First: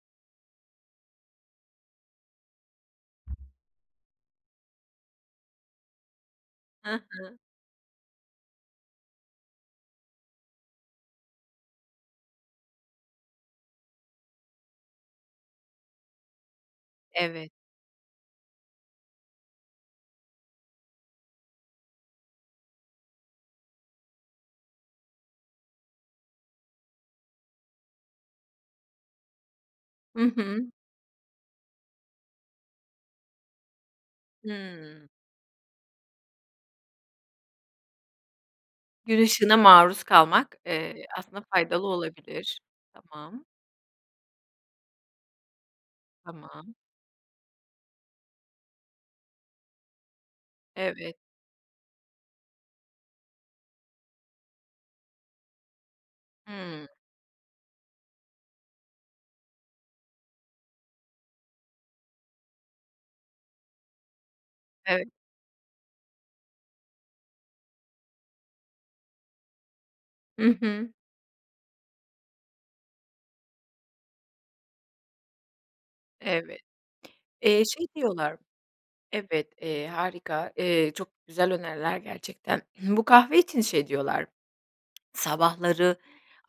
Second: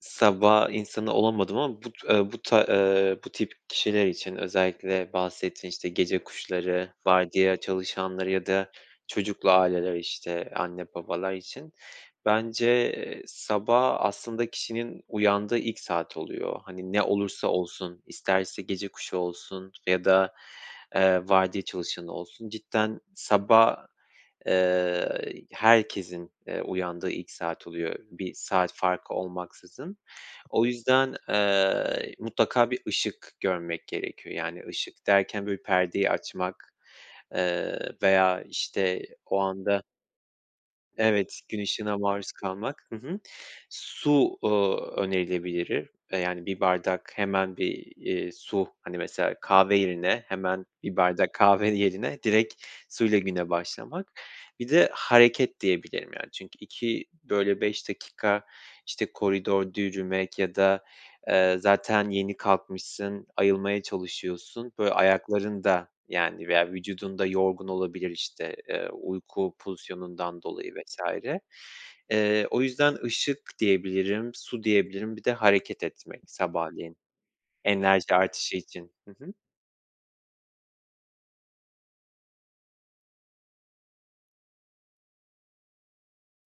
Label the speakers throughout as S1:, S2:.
S1: Sabah insanı olamadım ama bu t bu ta eee, bu tip kişiler için özellikle bahsettin, işte, gece kuşları,
S2: Ha ha.
S1: vardiya çalışanları ya da çocuklu aileler, işte, anne babalar için. Bence sabah aslında kişinin uyandığı ilk saat oluyor. Hani ne olursa
S2: Evet.
S1: olsun isterse gece kuşu olsun f ya da, eee, vardiya çalışanı olsun. Cidden sabah, eee, herkesin, eee, uyandığı ilk saat oluyor bir saat farkı olmaksızın.
S2: Hı
S1: O
S2: hı.
S1: yüzden, eee, mutlaka bir ışık görmek gerekiyor. Yani ışık
S2: Hıı.
S1: derken, böyle, perdeyi açmak, eee, veya, işte,
S2: Gün
S1: o
S2: ışığına
S1: anda
S2: maruz kalmak, eee, aslında
S1: Evet. Gün
S2: faydalı
S1: ışığına maruz
S2: olabilir.
S1: kalmak. Hı hı.
S2: Tamam.
S1: Su, ııı, önerilebilir e yani 1
S2: Tamam.
S1: bardak hemen bir, iii, su. Hani mesela kahve yerine hemen bir
S2: Evet.
S1: bardak kahve yerine direkt suyla güne başlamak. Bir de hareket diyebilirim. Yani çünkü
S2: Hıı.
S1: 2, böyle, 5 dakika, işte, koridorda yürümek ya da, eee, zaten yeni kalkmışsın ayılmaya çalışıyorsun. Böyle,
S2: Evet.
S1: ayakların da, yani, veya vücudun da yorgun olabilir, işte, eee, uyku pozisyonundan
S2: Hı
S1: dolayı
S2: hı.
S1: vs. Eee, o yüzden ışık diyebilirim, su diyebilirim, bir de hareket etmek
S2: Evet.
S1: sabahleyin
S2: Eee, şey
S1: enerji
S2: diyorlar
S1: artışı için. Hı hı.
S2: Evet, eee, harika, eee, çok güzel öneriler gerçekten. Bu kahve için şey diyorlar, "sabahları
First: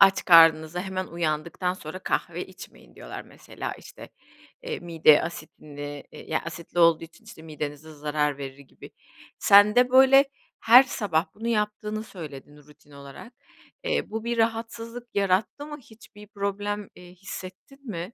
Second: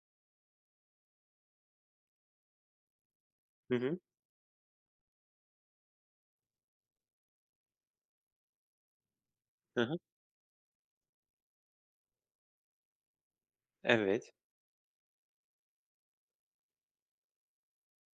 S2: aç karnınıza hemen uyandıktan sonra kahve içmeyin" diyorlar mesela,
S1: Hı hı.
S2: işte, eee, mide asitine yani asitli olduğu için, işte, midenize zarar verir gibi. Sen
S1: Ha
S2: de,
S1: ha.
S2: böyle, her sabah bunu yaptığını söyledin rutin olarak. Eee, bu
S1: Evet.
S2: bir rahatsızlık yarattı mı? Hiçbir problem, eee, hissettin mi?